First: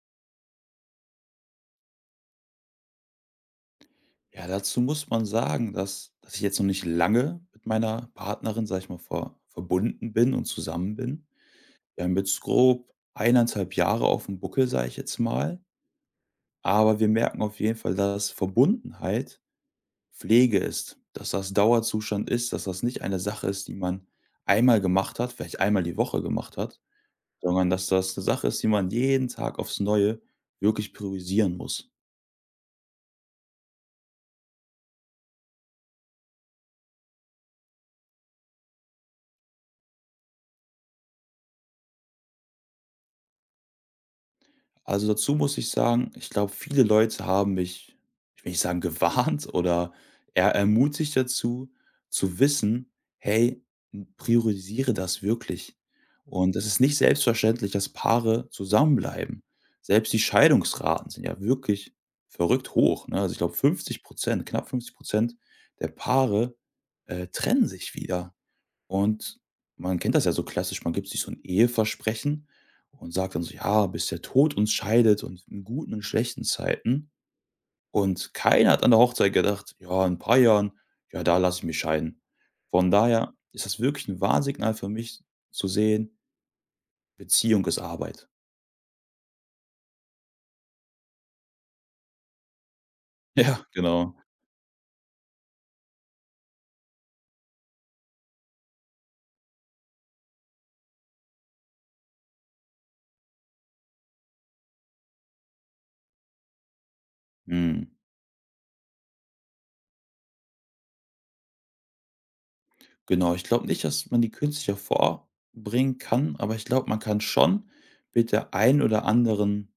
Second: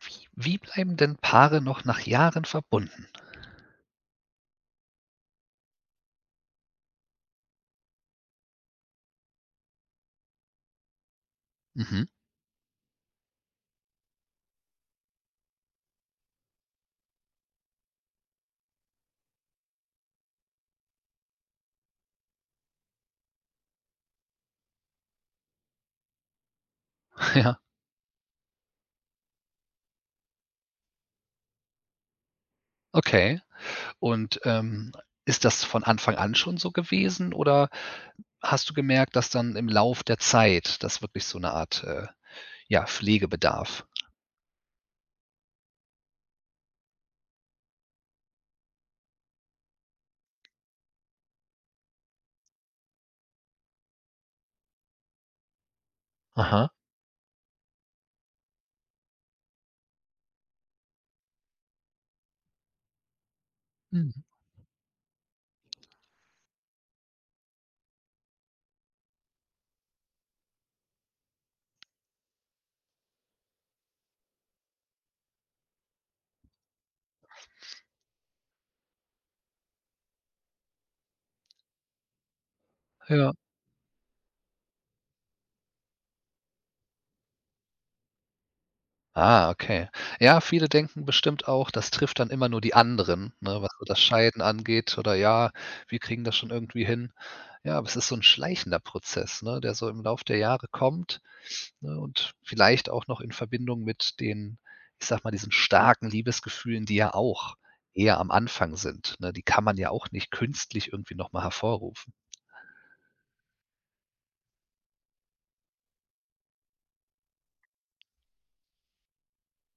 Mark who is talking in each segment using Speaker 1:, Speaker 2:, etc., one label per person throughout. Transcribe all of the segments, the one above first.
Speaker 1: Wie bleiben denn Paare noch nach Jahren verbunden?
Speaker 2: Ja, dazu muss man sagen, dass ich jetzt noch nicht lange mit meiner Partnerin, sage ich mal, verbunden bin und zusammen bin. Wir
Speaker 1: Mhm.
Speaker 2: haben jetzt grob 1,5 Jahre auf dem Buckel, sage ich jetzt mal, aber wir merken auf jeden Fall, dass Verbundenheit Pflege ist, dass das Dauerzustand ist, dass das nicht eine Sache ist, die man einmal gemacht hat, vielleicht einmal die Woche gemacht hat,
Speaker 1: ja,
Speaker 2: sondern dass das eine Sache ist, die man jeden Tag aufs Neue wirklich priorisieren muss.
Speaker 1: okay. Und, ist das von Anfang an schon so gewesen oder hast du gemerkt, dass dann im Lauf der Zeit das wirklich so eine Art, ja, Pflegebedarf?
Speaker 2: Also, dazu muss ich sagen, ich glaube, viele Leute haben mich, ich will nicht sagen gewarnt oder eher ermutigt dazu, zu wissen: „Hey, priorisiere das wirklich.“ Und es
Speaker 1: Aha.
Speaker 2: ist nicht selbstverständlich, dass Paare zusammenbleiben. Selbst die Scheidungsraten sind ja wirklich verrückt hoch, ne? Also, ich glaube, fünfzig
Speaker 1: Mhm.
Speaker 2: Prozent, knapp 50% der Paare, trennen sich wieder. Und man kennt das ja so klassisch, man gibt sich so ein Eheversprechen und sagt dann so: „Ja, bis der Tod uns scheidet und in guten und schlechten Zeiten.“ Und keiner hat an der Hochzeit gedacht: „Ja, in ein paar Jahren, ja, da lasse ich mich scheiden.“ Von
Speaker 1: Ja.
Speaker 2: daher ist das wirklich ein Warnsignal für mich zu sehen: Beziehung ist Arbeit.
Speaker 1: Ah, okay. Ja, viele denken bestimmt auch, das trifft dann immer nur die anderen, ne,
Speaker 2: Ja,
Speaker 1: was so das
Speaker 2: genau.
Speaker 1: Scheiden angeht oder: „Ja, wir kriegen das schon irgendwie hin.“ Ja, aber es ist so ein schleichender Prozess, ne, der so im Lauf der Jahre kommt, ne, und vielleicht auch noch in Verbindung mit den, ich sage mal, diesen starken Liebesgefühlen, die ja auch
Speaker 2: Mhm.
Speaker 1: eher am Anfang sind, ne? Die kann man ja auch nicht künstlich irgendwie noch mal hervorrufen.
Speaker 2: Genau, ich glaube nicht, dass man die künstlich hervorbringen kann, aber ich glaube, man kann schon mit der ein oder anderen,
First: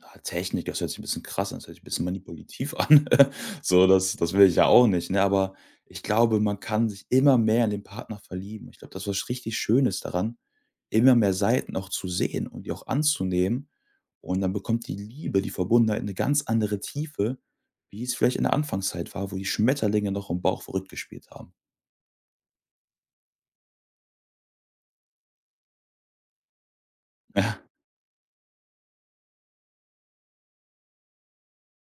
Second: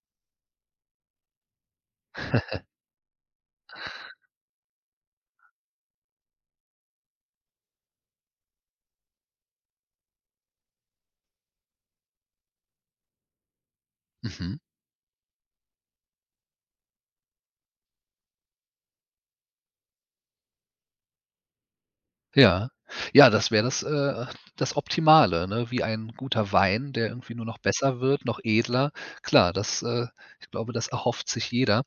Speaker 2: Technik, das hört sich ein bisschen krass an, das hört sich ein bisschen manipulativ an. So, das will ich ja auch nicht, ne? Aber ich glaube, man kann sich immer mehr in den Partner verlieben. Ich glaube, das ist was richtig Schönes daran, immer mehr Seiten auch zu sehen und die auch anzunehmen. Und dann
Speaker 1: Mhm.
Speaker 2: bekommt die Liebe, die Verbundenheit eine ganz andere Tiefe, wie es vielleicht in der Anfangszeit war, wo die Schmetterlinge noch im Bauch verrückt gespielt haben.
Speaker 1: Ja. Ja, das wäre das, das Optimale, ne? Wie ein guter Wein, der irgendwie nur noch besser wird, noch edler. Klar, ich glaube, das erhofft sich jeder.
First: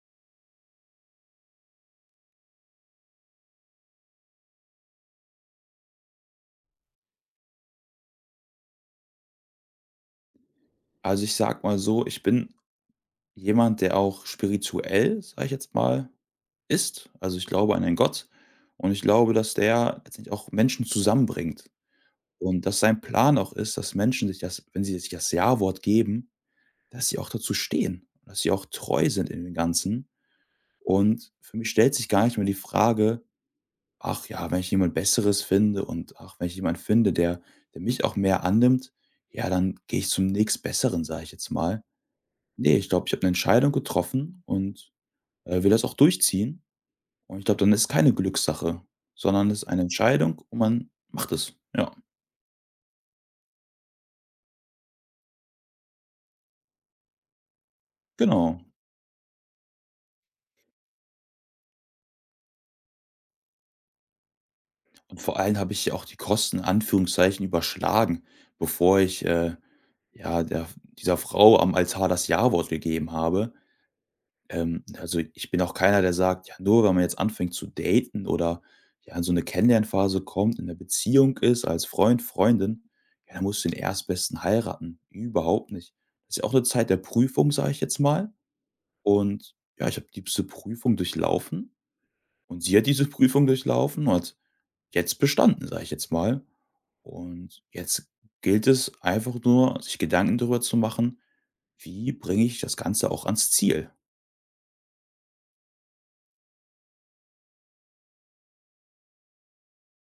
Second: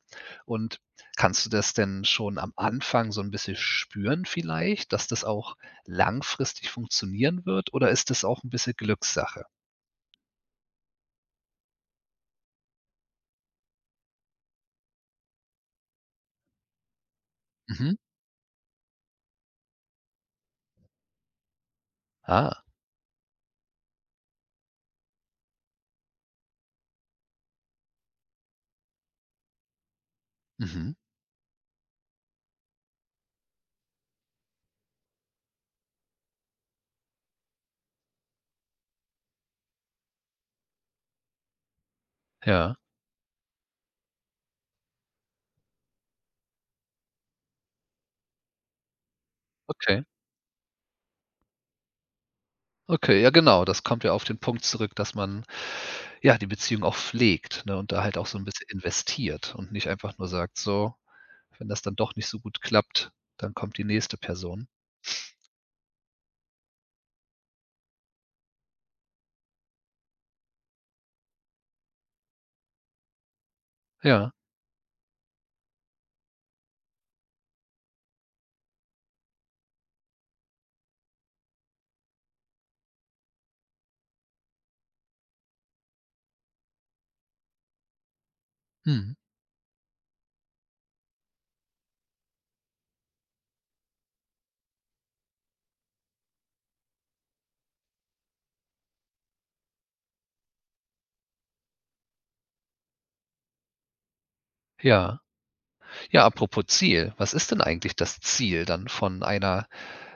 Speaker 1: Und kannst du das denn schon am Anfang so ein bisschen spüren vielleicht, dass das auch langfristig funktionieren wird, oder ist das auch ein bisschen Glückssache?
Speaker 2: Also, ich sag mal so, ich bin jemand, der auch spirituell, sage ich jetzt mal, ist. Also, ich glaube an einen
Speaker 1: Mhm.
Speaker 2: Gott und ich glaube, dass der letztendlich auch Menschen zusammenbringt
Speaker 1: Ah,
Speaker 2: und dass sein Plan auch ist, dass Menschen sich das wenn sie sich das Ja-Wort geben, dass sie auch dazu stehen, dass sie auch treu sind in dem Ganzen.
Speaker 1: mhm.
Speaker 2: Und für mich stellt sich gar nicht mehr die Frage: „Ach ja, wenn ich jemand Besseres finde und ach, wenn ich jemand finde, der mich auch mehr annimmt, ja, dann gehe ich zum nächstbesseren“, sage ich jetzt mal. Ne,
Speaker 1: Ja,
Speaker 2: ich glaube, ich habe 'ne Entscheidung getroffen und, will das auch durchziehen. Und ich glaube, dann ist keine Glückssache, sondern ist eine
Speaker 1: okay.
Speaker 2: Entscheidung und man macht es. Ja,
Speaker 1: Okay, ja genau, das kommt ja auf den Punkt zurück, dass man, ja, die Beziehung auch pflegt, ne, und da halt auch so 'n
Speaker 2: genau.
Speaker 1: bisschen investiert und nicht einfach nur sagt: „So, wenn das dann doch nicht so gut klappt, dann kommt die nächste Person.“
Speaker 2: Und vor allem habe ich ja auch die Kosten in Anführungszeichen überschlagen, bevor ich, ja, der dieser Frau am Altar das Ja-Wort gegeben habe.
Speaker 1: Ja,
Speaker 2: Also, ich bin auch keiner, der sagt: „Ja, nur wenn man jetzt anfängt zu daten oder, ja, in so eine Kennenlernphase kommt, in 'ner Beziehung ist als Freund, Freundin, ja, dann musst du den Erstbesten heiraten.“ Überhaupt nicht. Das Ist ja auch eine Zeit der Prüfung, sage ich jetzt mal.
Speaker 1: mhm,
Speaker 2: Und ja, ich habe diese Prüfung durchlaufen und sie hat diese Prüfung durchlaufen und hat jetzt bestanden, sage ich jetzt mal. Und jetzt gilt es einfach nur, sich Gedanken darüber zu machen: „Wie bringe ich das Ganze auch ans Ziel?“
Speaker 1: ja. Ja, apropos Ziel, was ist denn eigentlich das Ziel dann von einer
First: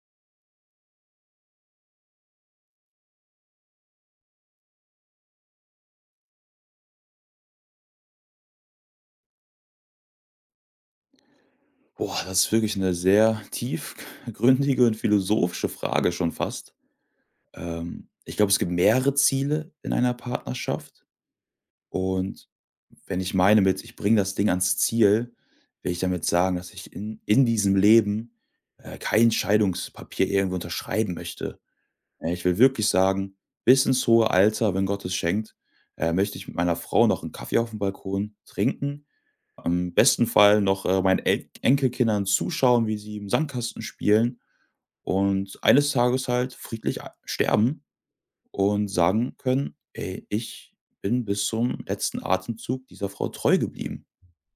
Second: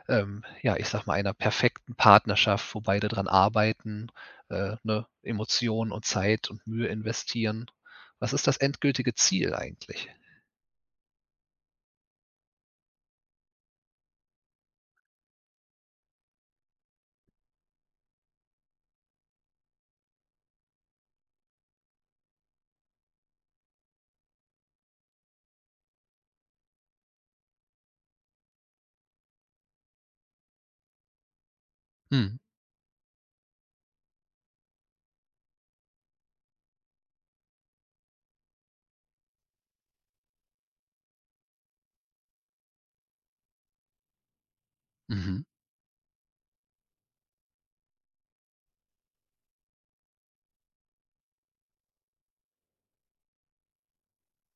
Speaker 1: ja, ich sag mal, einer perfekten Partnerschaft, wo beide dran arbeiten, ne, Emotionen und Zeit und Mühe investieren. Was ist das endgültige Ziel eigentlich?
Speaker 2: Boah, das ist wirklich eine sehr tiefgründige und philosophische Frage schon fast. Ich glaube, es gibt mehrere Ziele in einer Partnerschaft und wenn ich meine mit: „Ich bringe das Ding ans Ziel“, will ich damit sagen, dass ich in diesem Leben, kein Scheidungspapier irgendwo unterschreiben möchte.
Speaker 1: Mhm,
Speaker 2: Ich will wirklich sagen, bis ins hohe Alter, wenn Gott es schenkt, möchte ich mit meiner Frau noch einen Kaffee auf dem Balkon trinken am besten Fall noch, meinen El Enkelkindern zuschauen, wie sie im Sandkasten spielen
Speaker 1: mhm.
Speaker 2: und eines Tages halt friedlich a sterben und sagen können: „Ey, ich bin bis zum letzten Atemzug dieser Frau treu geblieben.“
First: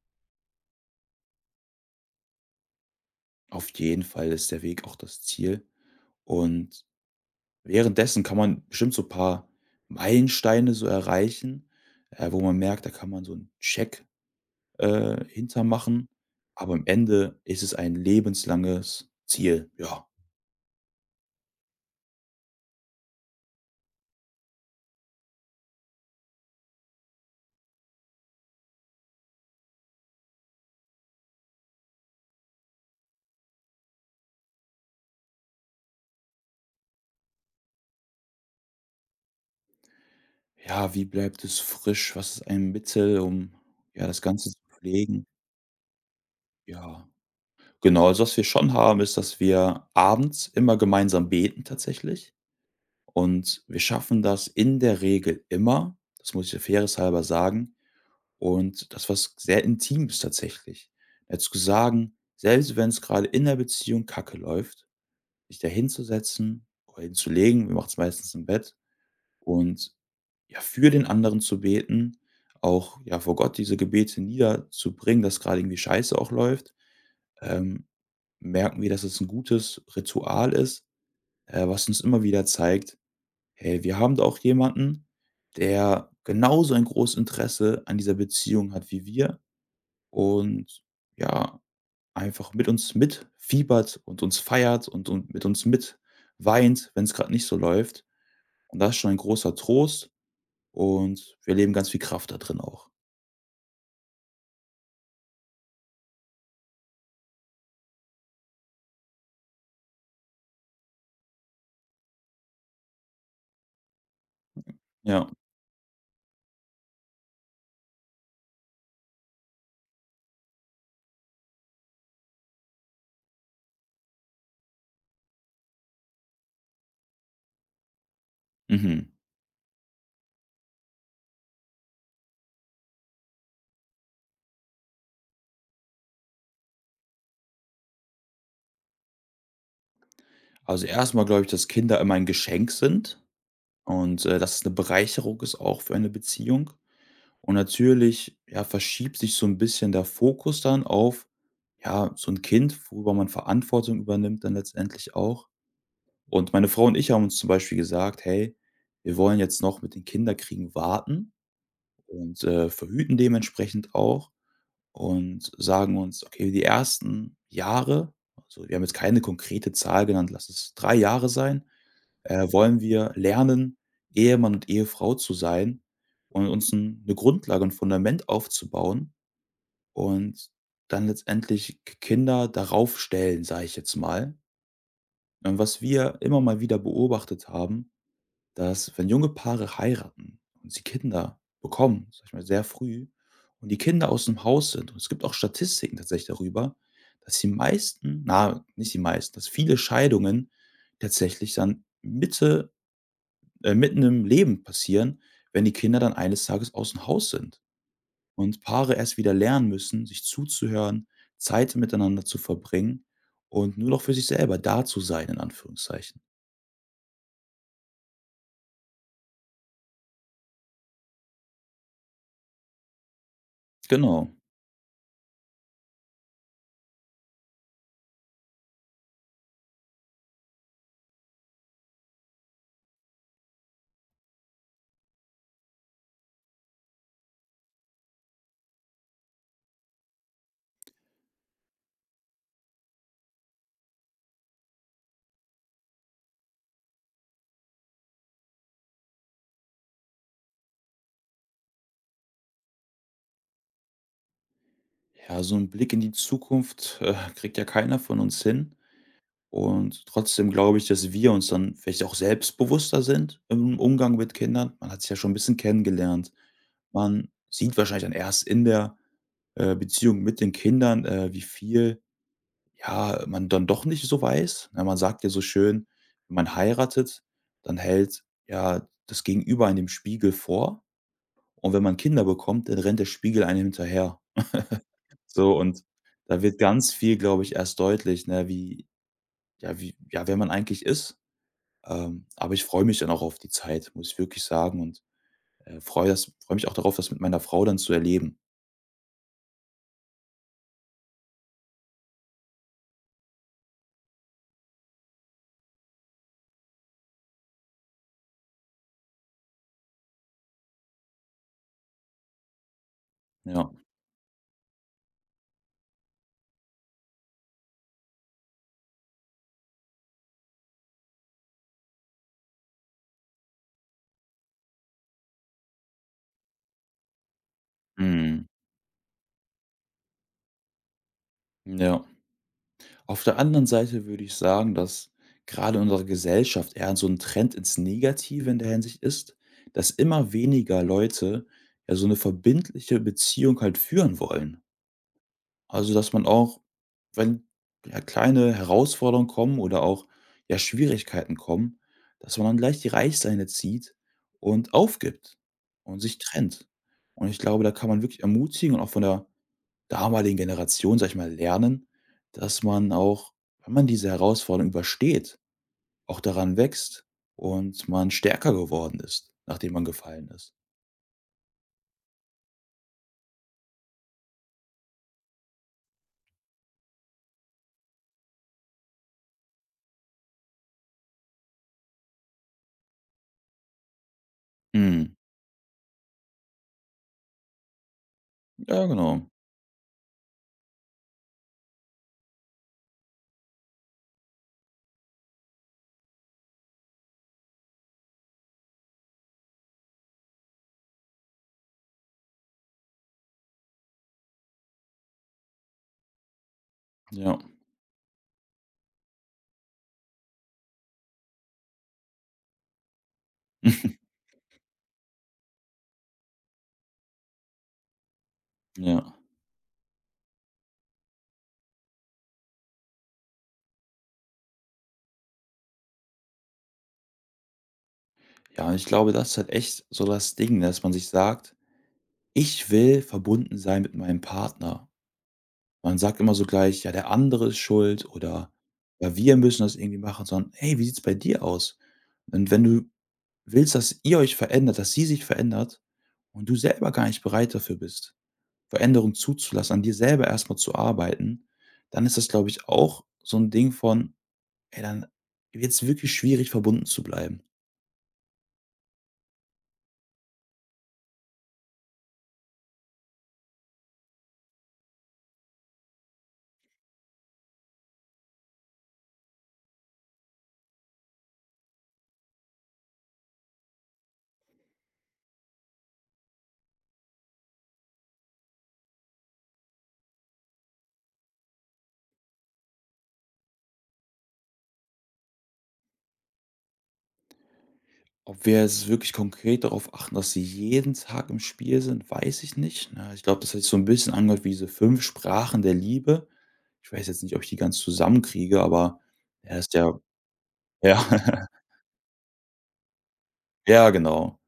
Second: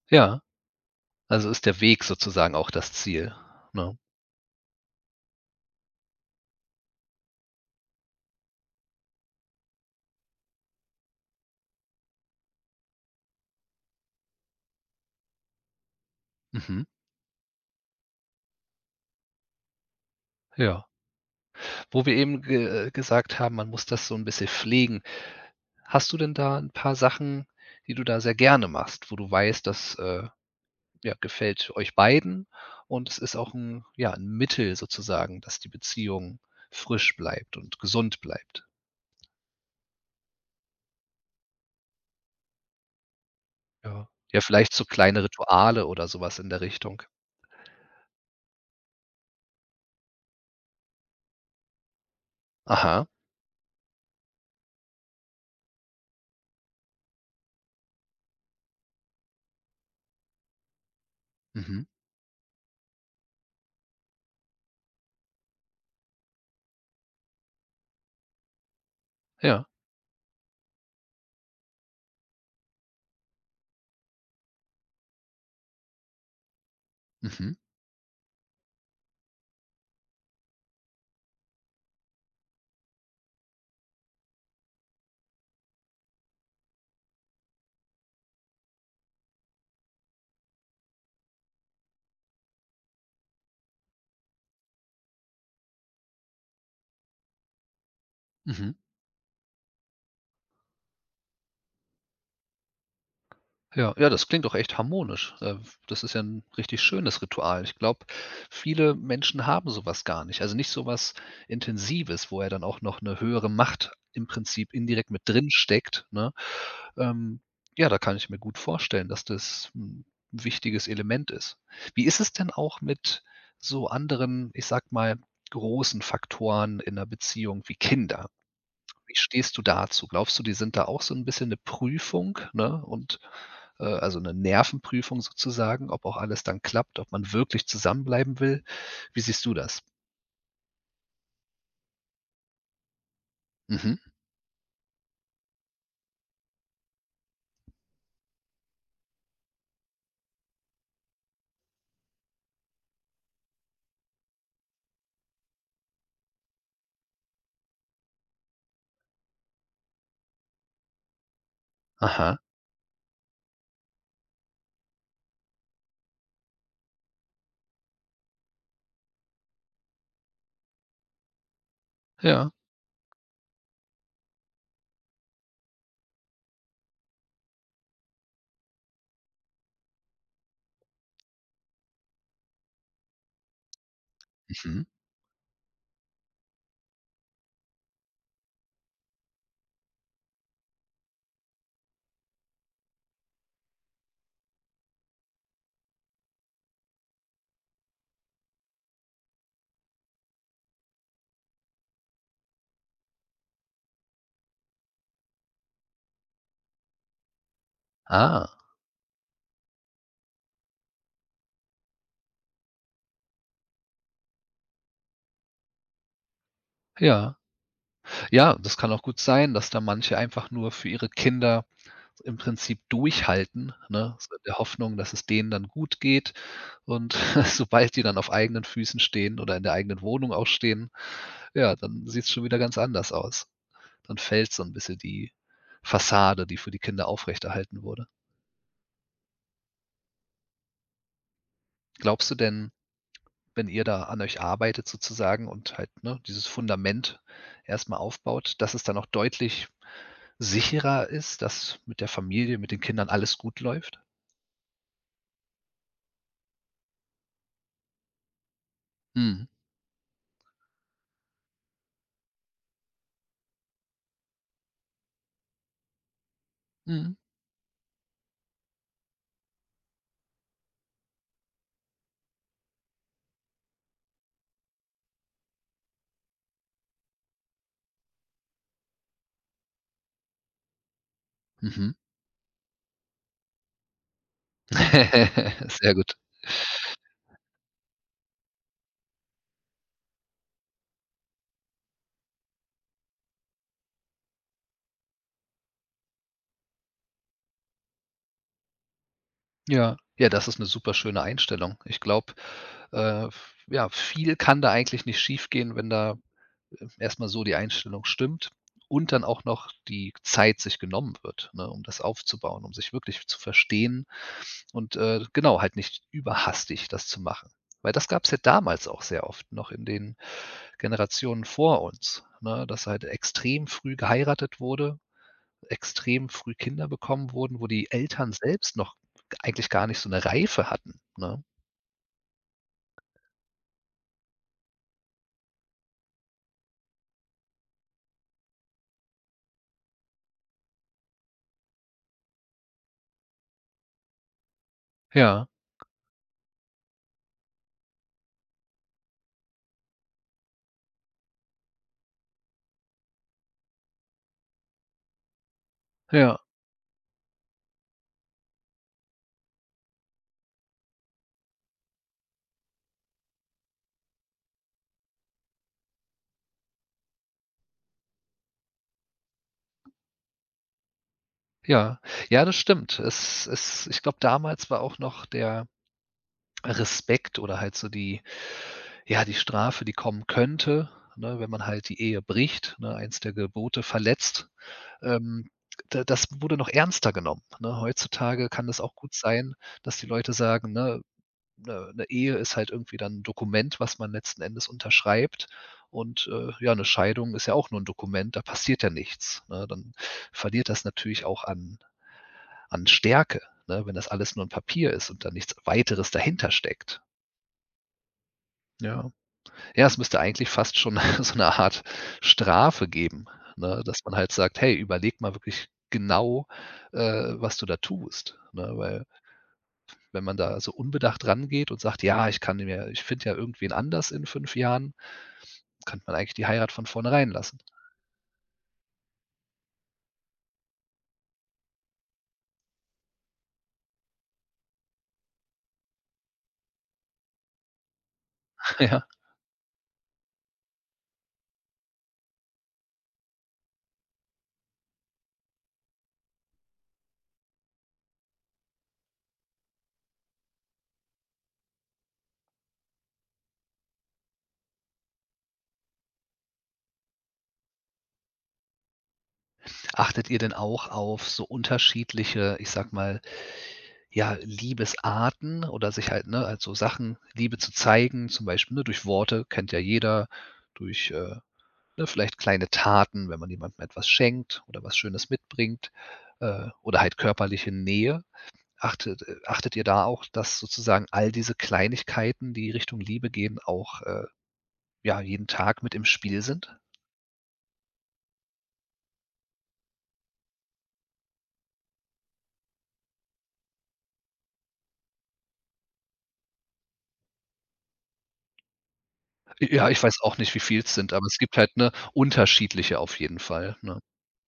Speaker 1: Ja, also ist der Weg sozusagen auch das Ziel,
Speaker 2: Auf
Speaker 1: ne?
Speaker 2: jeden Fall ist der Weg auch das Ziel. Und währenddessen kann man bestimmt so ein paar Meilensteine so erreichen, wo man merkt, da kann man so einen Check, hinter. Aber am
Speaker 1: Mhm,
Speaker 2: Ende ist es ein lebenslanges Ziel, ja.
Speaker 1: ja. Wo wir eben ge gesagt haben, man muss das so 'n bisschen pflegen. Hast du denn da 'n paar Sachen, die du da sehr gerne machst, wo du weißt, das, ja, gefällt euch beiden und es ist auch 'n ja, 'n Mittel sozusagen, dass die Beziehung frisch bleibt und gesund bleibt?
Speaker 2: Ja, wie bleibt es frisch? Was ist ein Mittel, um, ja,
Speaker 1: Ja.
Speaker 2: das
Speaker 1: Ja,
Speaker 2: Ganze zu
Speaker 1: vielleicht so kleine
Speaker 2: pflegen?
Speaker 1: Rituale oder so was in der Richtung.
Speaker 2: Ja, genau. Also, was wir schon haben, ist, dass wir abends immer gemeinsam beten tatsächlich
Speaker 1: Aha.
Speaker 2: und wir schaffen das in der Regel immer, das muss ich der Fairness halber sagen und das was sehr Intimes tatsächlich. Zu
Speaker 1: Mhm.
Speaker 2: sagen, selbst wenn es gerade in der Beziehung kacke läuft, sich da hinzusetzen oder hinzulegen, wir machen es meistens im Bett.
Speaker 1: Ja.
Speaker 2: Und ja, für den anderen zu beten, auch ja vor Gott diese Gebete niederzubringen, dass gerade irgendwie Scheiße auch läuft,
Speaker 1: Mhm.
Speaker 2: ähm, merken wir, dass es ein gutes Ritual ist, was uns immer wieder zeigt: „Hey, wir haben da auch jemanden, der genauso ein großes Interesse an dieser Beziehung hat wie wir und, ja, einfach mit uns mitfiebert und uns feiert und mit uns mit weint, wenn es gerade nicht so läuft.“
Speaker 1: Mhm.
Speaker 2: Und das ist schon ein großer Trost und wir leben ganz viel Kraft da drin auch.
Speaker 1: Ja, ja, das klingt doch echt harmonisch. Das ist ja ein richtig schönes Ritual. Ich glaube, viele Menschen haben sowas gar nicht. Also, nicht sowas Intensives, wo er dann auch noch eine höhere Macht im Prinzip indirekt mit
Speaker 2: Ja.
Speaker 1: drin steckt, ne? Ähm, ja, da kann ich mir gut vorstellen, dass das ein wichtiges Element ist. Wie ist es denn auch mit so anderen, ich sag mal, großen Faktoren in 'ner Beziehung wie Kinder?
Speaker 2: Mhm.
Speaker 1: Wie stehst du dazu? Glaubst du, die sind da auch so 'n bisschen 'ne Prüfung, ne, und also 'ne Nervenprüfung sozusagen, ob auch alles dann klappt, ob man wirklich zusammenbleiben will? Wie siehst du das?
Speaker 2: Also, erstmal glaube ich, dass Kinder immer ein Geschenk sind
Speaker 1: Mhm.
Speaker 2: und, dass es eine Bereicherung ist auch für eine Beziehung. Und natürlich, ja, verschiebt sich so ein bisschen der Fokus dann auf, ja, so ein Kind, worüber man Verantwortung übernimmt dann letztendlich auch. Und meine Frau und ich haben uns zum Beispiel gesagt: „Hey, wir wollen jetzt noch mit den Kinderkriegen warten
Speaker 1: Aha.
Speaker 2: und, verhüten dementsprechend auch.“ Und sagen uns: „Okay, die ersten Jahre“, also, wir haben jetzt keine konkrete Zahl genannt, lass es 3 Jahre sein,
Speaker 1: Ja.
Speaker 2: wollen wir lernen, Ehemann und Ehefrau zu sein und uns 'n 'ne Grundlage, ein Fundament aufzubauen und dann letztendlich Kinder darauf stellen, sage ich jetzt mal.
Speaker 1: Mhm.
Speaker 2: Und was wir immer mal wieder beobachtet haben, dass wenn junge Paare heiraten und sie Kinder bekommen, sag ich mal, sehr früh und die Kinder aus dem Haus sind und es gibt auch Statistiken tatsächlich darüber, dass die meisten na, nicht die meisten, dass viele Scheidungen tatsächlich dann mitten im Leben passieren, wenn die Kinder dann eines Tages aus dem Haus sind und
Speaker 1: Ah,
Speaker 2: Paare erst wieder lernen müssen, sich zuzuhören, Zeit miteinander zu verbringen und nur noch für sich selber da zu sein in Anführungszeichen.
Speaker 1: ja. Ja, das kann auch gut sein, dass da manche einfach nur für ihre Kinder im Prinzip durchhalten, ne,
Speaker 2: Genau.
Speaker 1: so in der Hoffnung, dass es denen dann gut geht und sobald die dann auf eigenen Füßen stehen oder in der eigenen Wohnung auch stehen, ja, dann sieht's schon wieder ganz anders aus. Dann fällt so ein bisschen die Fassade, die für die Kinder aufrechterhalten wurde. Glaubst du denn, wenn ihr da an euch arbeitet sozusagen und halt, ne, dieses Fundament erstmal aufbaut, dass es dann auch deutlich sicherer ist, dass mit der Familie, mit den Kindern alles gut läuft?
Speaker 2: Ja, so 'n Blick in die Zukunft, kriegt ja keiner von uns hin.
Speaker 1: Mhm.
Speaker 2: Und trotzdem glaube ich, dass wir uns dann vielleicht auch selbstbewusster sind im Umgang mit Kindern. Man hat sich ja schon ein bisschen kennengelernt.
Speaker 1: Mhm.
Speaker 2: Man sieht wahrscheinlich dann erst in der, Beziehung mit den Kindern, wie viel, ja, man dann doch nicht so weiß. Ne, man sagt ja so schön, wenn man heiratet, dann hält, ja, das Gegenüber einem den Spiegel vor und wenn
Speaker 1: Mhm.
Speaker 2: man Kinder bekommt, dann rennt der Spiegel einem hinterher. So, und
Speaker 1: Sehr gut.
Speaker 2: da wird ganz viel, glaube ich, erst deutlich, ne, wie ja, wer man eigentlich ist. Aber ich freue mich dann auch auf die Zeit, muss ich wirklich sagen und, freue das mich auch darauf, das mit meiner Frau dann zu erleben.
Speaker 1: Ja. Ja, das ist eine super schöne Einstellung. Ich glaube, f ja, viel kann da eigentlich nicht schiefgehen, wenn da erstmal so die Einstellung stimmt und dann auch noch die Zeit sich genommen wird, ne, um das aufzubauen, um sich wirklich zu
Speaker 2: Ja.
Speaker 1: verstehen und, genau, halt nicht überhastig das zu machen. Weil das gab es ja damals auch sehr oft noch in den Generationen vor uns, ne, dass halt extrem früh geheiratet wurde, extrem früh Kinder bekommen wurden, wo die Eltern
Speaker 2: Mhm.
Speaker 1: selbst noch eigentlich gar nicht so eine Reife hatten, ne?
Speaker 2: Ja. Auf der anderen Seite würde ich sagen, dass gerade in unserer Gesellschaft eher so ein Trend ins Negative in der Hinsicht ist, dass immer weniger Leute ja so eine verbindliche Beziehung halt führen wollen.
Speaker 1: Ja,
Speaker 2: Also, dass man auch, wenn, ja, kleine Herausforderungen kommen oder auch, ja, Schwierigkeiten kommen, dass man dann gleich die Reißleine zieht und aufgibt und sich
Speaker 1: ja,
Speaker 2: trennt. Und ich glaube, da kann man wirklich ermutigen und auch von der damaligen Generation, sage ich mal, lernen, dass man auch, wenn man diese Herausforderung übersteht, auch daran wächst und man stärker geworden ist, nachdem man gefallen ist.
Speaker 1: ja. Ja, das stimmt. Es es ich glaube, damals war auch noch der Respekt oder halt so die ja, die Strafe, die kommen könnte, ne, wenn man halt die Ehe bricht, ne, eins der Gebote verletzt,
Speaker 2: Mhm.
Speaker 1: ähm, da das wurde noch ernster genommen, ne? Heutzutage kann es
Speaker 2: Ja,
Speaker 1: auch gut
Speaker 2: genau.
Speaker 1: sein, dass die Leute sagen, ne, 'ne Ehe ist halt irgendwie dann ein Dokument, was man letzten Endes unterschreibt und, ja, eine Scheidung ist ja auch nur ein Dokument, da passiert ja nichts, ne? Dann verliert das natürlich auch an Stärke, ne, wenn das alles nur ein Papier ist und da nichts Weiteres dahinter steckt,
Speaker 2: Ja.
Speaker 1: ja. Ja, es müsste eigentlich fast schon so eine Art Strafe geben, ne, dass man halt sagt: „Hey, überleg mal wirklich genau, äh, was du da tust“, ne? Weil
Speaker 2: Ja.
Speaker 1: wenn man da so unbedacht rangeht und sagt: „Ja, ich kann mir ich finde ja irgendwen anders in 5 Jahren“, könnte man eigentlich die Heirat von vornherein lassen.
Speaker 2: Ja, ich glaube, das ist halt echt so das Ding, dass man sich sagt: „Ich will verbunden sein mit meinem Partner.“ Man sagt immer so gleich: „Ja, der andere ist schuld“ oder
Speaker 1: Ja.
Speaker 2: „Ja, wir müssen das irgendwie machen“, sondern: „Hey, wie sieht's bei dir aus?“ Und wenn du willst, dass ihr euch verändert, dass sie sich verändert und du selber gar nicht bereit dafür bist, Veränderung zuzulassen, an dir selber erstmal zu arbeiten, dann ist das, glaube ich, auch so ein Ding von: „Ey, dann wird's wirklich schwierig, verbunden zu bleiben.“
Speaker 1: Achtet ihr denn auch auf so unterschiedliche, ich sag mal, ja, Liebesarten oder sich halt, ne also Sachen Liebe zu zeigen, zum Beispiel, ne, durch Worte, kennt ja jeder, durch, Ne, vielleicht kleine Taten, wenn man jemandem etwas schenkt oder was Schönes mitbringt, oder halt körperliche Nähe. Achtet ihr da auch, dass sozusagen all diese Kleinigkeiten, die Richtung Liebe gehen, auch, ja, jeden Tag mit im Spiel sind?
Speaker 2: Ob wir jetzt wirklich konkret darauf achten, dass sie jeden Tag im Spiel sind, weiß ich nicht, ne? Ich glaube, das hat sich so ein bisschen angehört wie diese 5 Sprachen der Liebe. Ich weiß jetzt nicht, ob ich die ganz zusammenkriege, aber er ist
Speaker 1: Ja,
Speaker 2: ja
Speaker 1: ich weiß auch nicht, wie viel es
Speaker 2: ja,
Speaker 1: sind, aber es gibt halt, ne, unterschiedliche auf jeden Fall,
Speaker 2: ja,
Speaker 1: ne?
Speaker 2: genau.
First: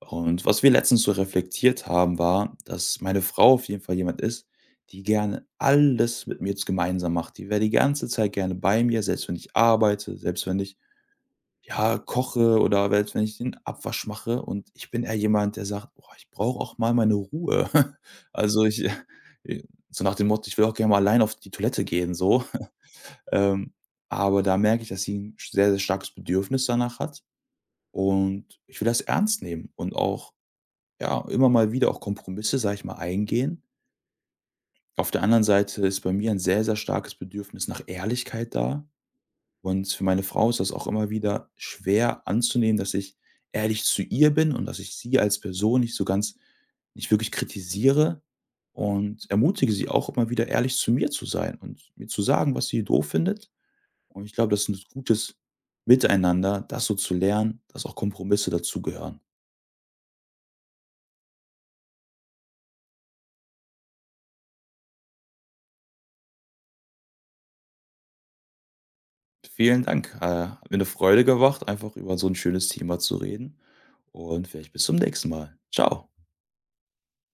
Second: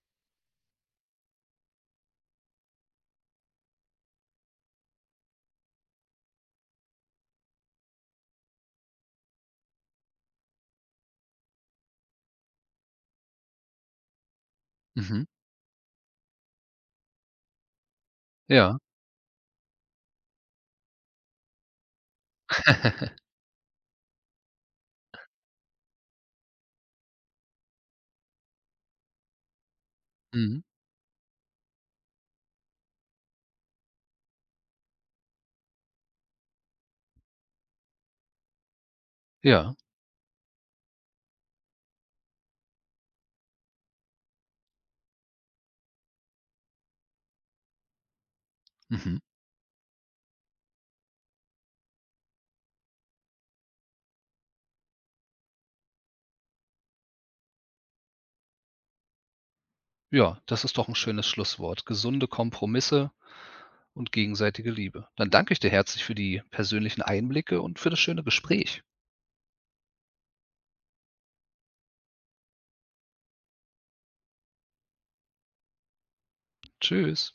Speaker 2: Und was wir letztens so reflektiert haben, war, dass meine Frau auf jeden Fall jemand ist, die gerne alles mit mir jetzt gemeinsam macht. Die wäre die ganze Zeit gerne bei mir, selbst wenn ich arbeite, selbst wenn ich ja, koche oder selbst wenn ich den Abwasch mache und ich bin eher
Speaker 1: Mhm.
Speaker 2: jemand, der sagt: „Boah, ich brauche auch mal meine Ruhe.“ Also,
Speaker 1: Ja.
Speaker 2: ich so nach dem Motto: „Ich will auch gerne mal allein auf die Toilette gehen“, so. Ähm, aber da merke ich, dass sie ein sehr, sehr starkes Bedürfnis danach hat und ich will das ernst nehmen und auch,
Speaker 1: Mhm.
Speaker 2: ja, immer mal wieder auch Kompromisse, sage ich mal, eingehen. Auf der anderen Seite ist bei mir ein sehr, sehr starkes Bedürfnis nach Ehrlichkeit da.
Speaker 1: Ja.
Speaker 2: Und für meine Frau ist das auch immer wieder schwer anzunehmen, dass ich ehrlich zu ihr bin und dass ich sie als Person nicht so ganz nicht wirklich kritisiere
Speaker 1: Mhm.
Speaker 2: und ermutige sie auch immer wieder ehrlich zu mir zu sein und mir zu sagen, was sie doof findet. Und ich glaube, das ist ein gutes Miteinander, das so zu lernen, dass auch Kompromisse dazugehören.
Speaker 1: Ja, das ist doch ein schönes Schlusswort. Gesunde Kompromisse und gegenseitige Liebe. Dann danke ich dir herzlich für die persönlichen Einblicke und für das schöne Gespräch.
Speaker 2: Vielen Dank. Hat mir 'ne Freude gemacht, einfach über so ein schönes Thema zu reden und vielleicht bis zum nächsten Mal. Ciao.
Speaker 1: Tschüss.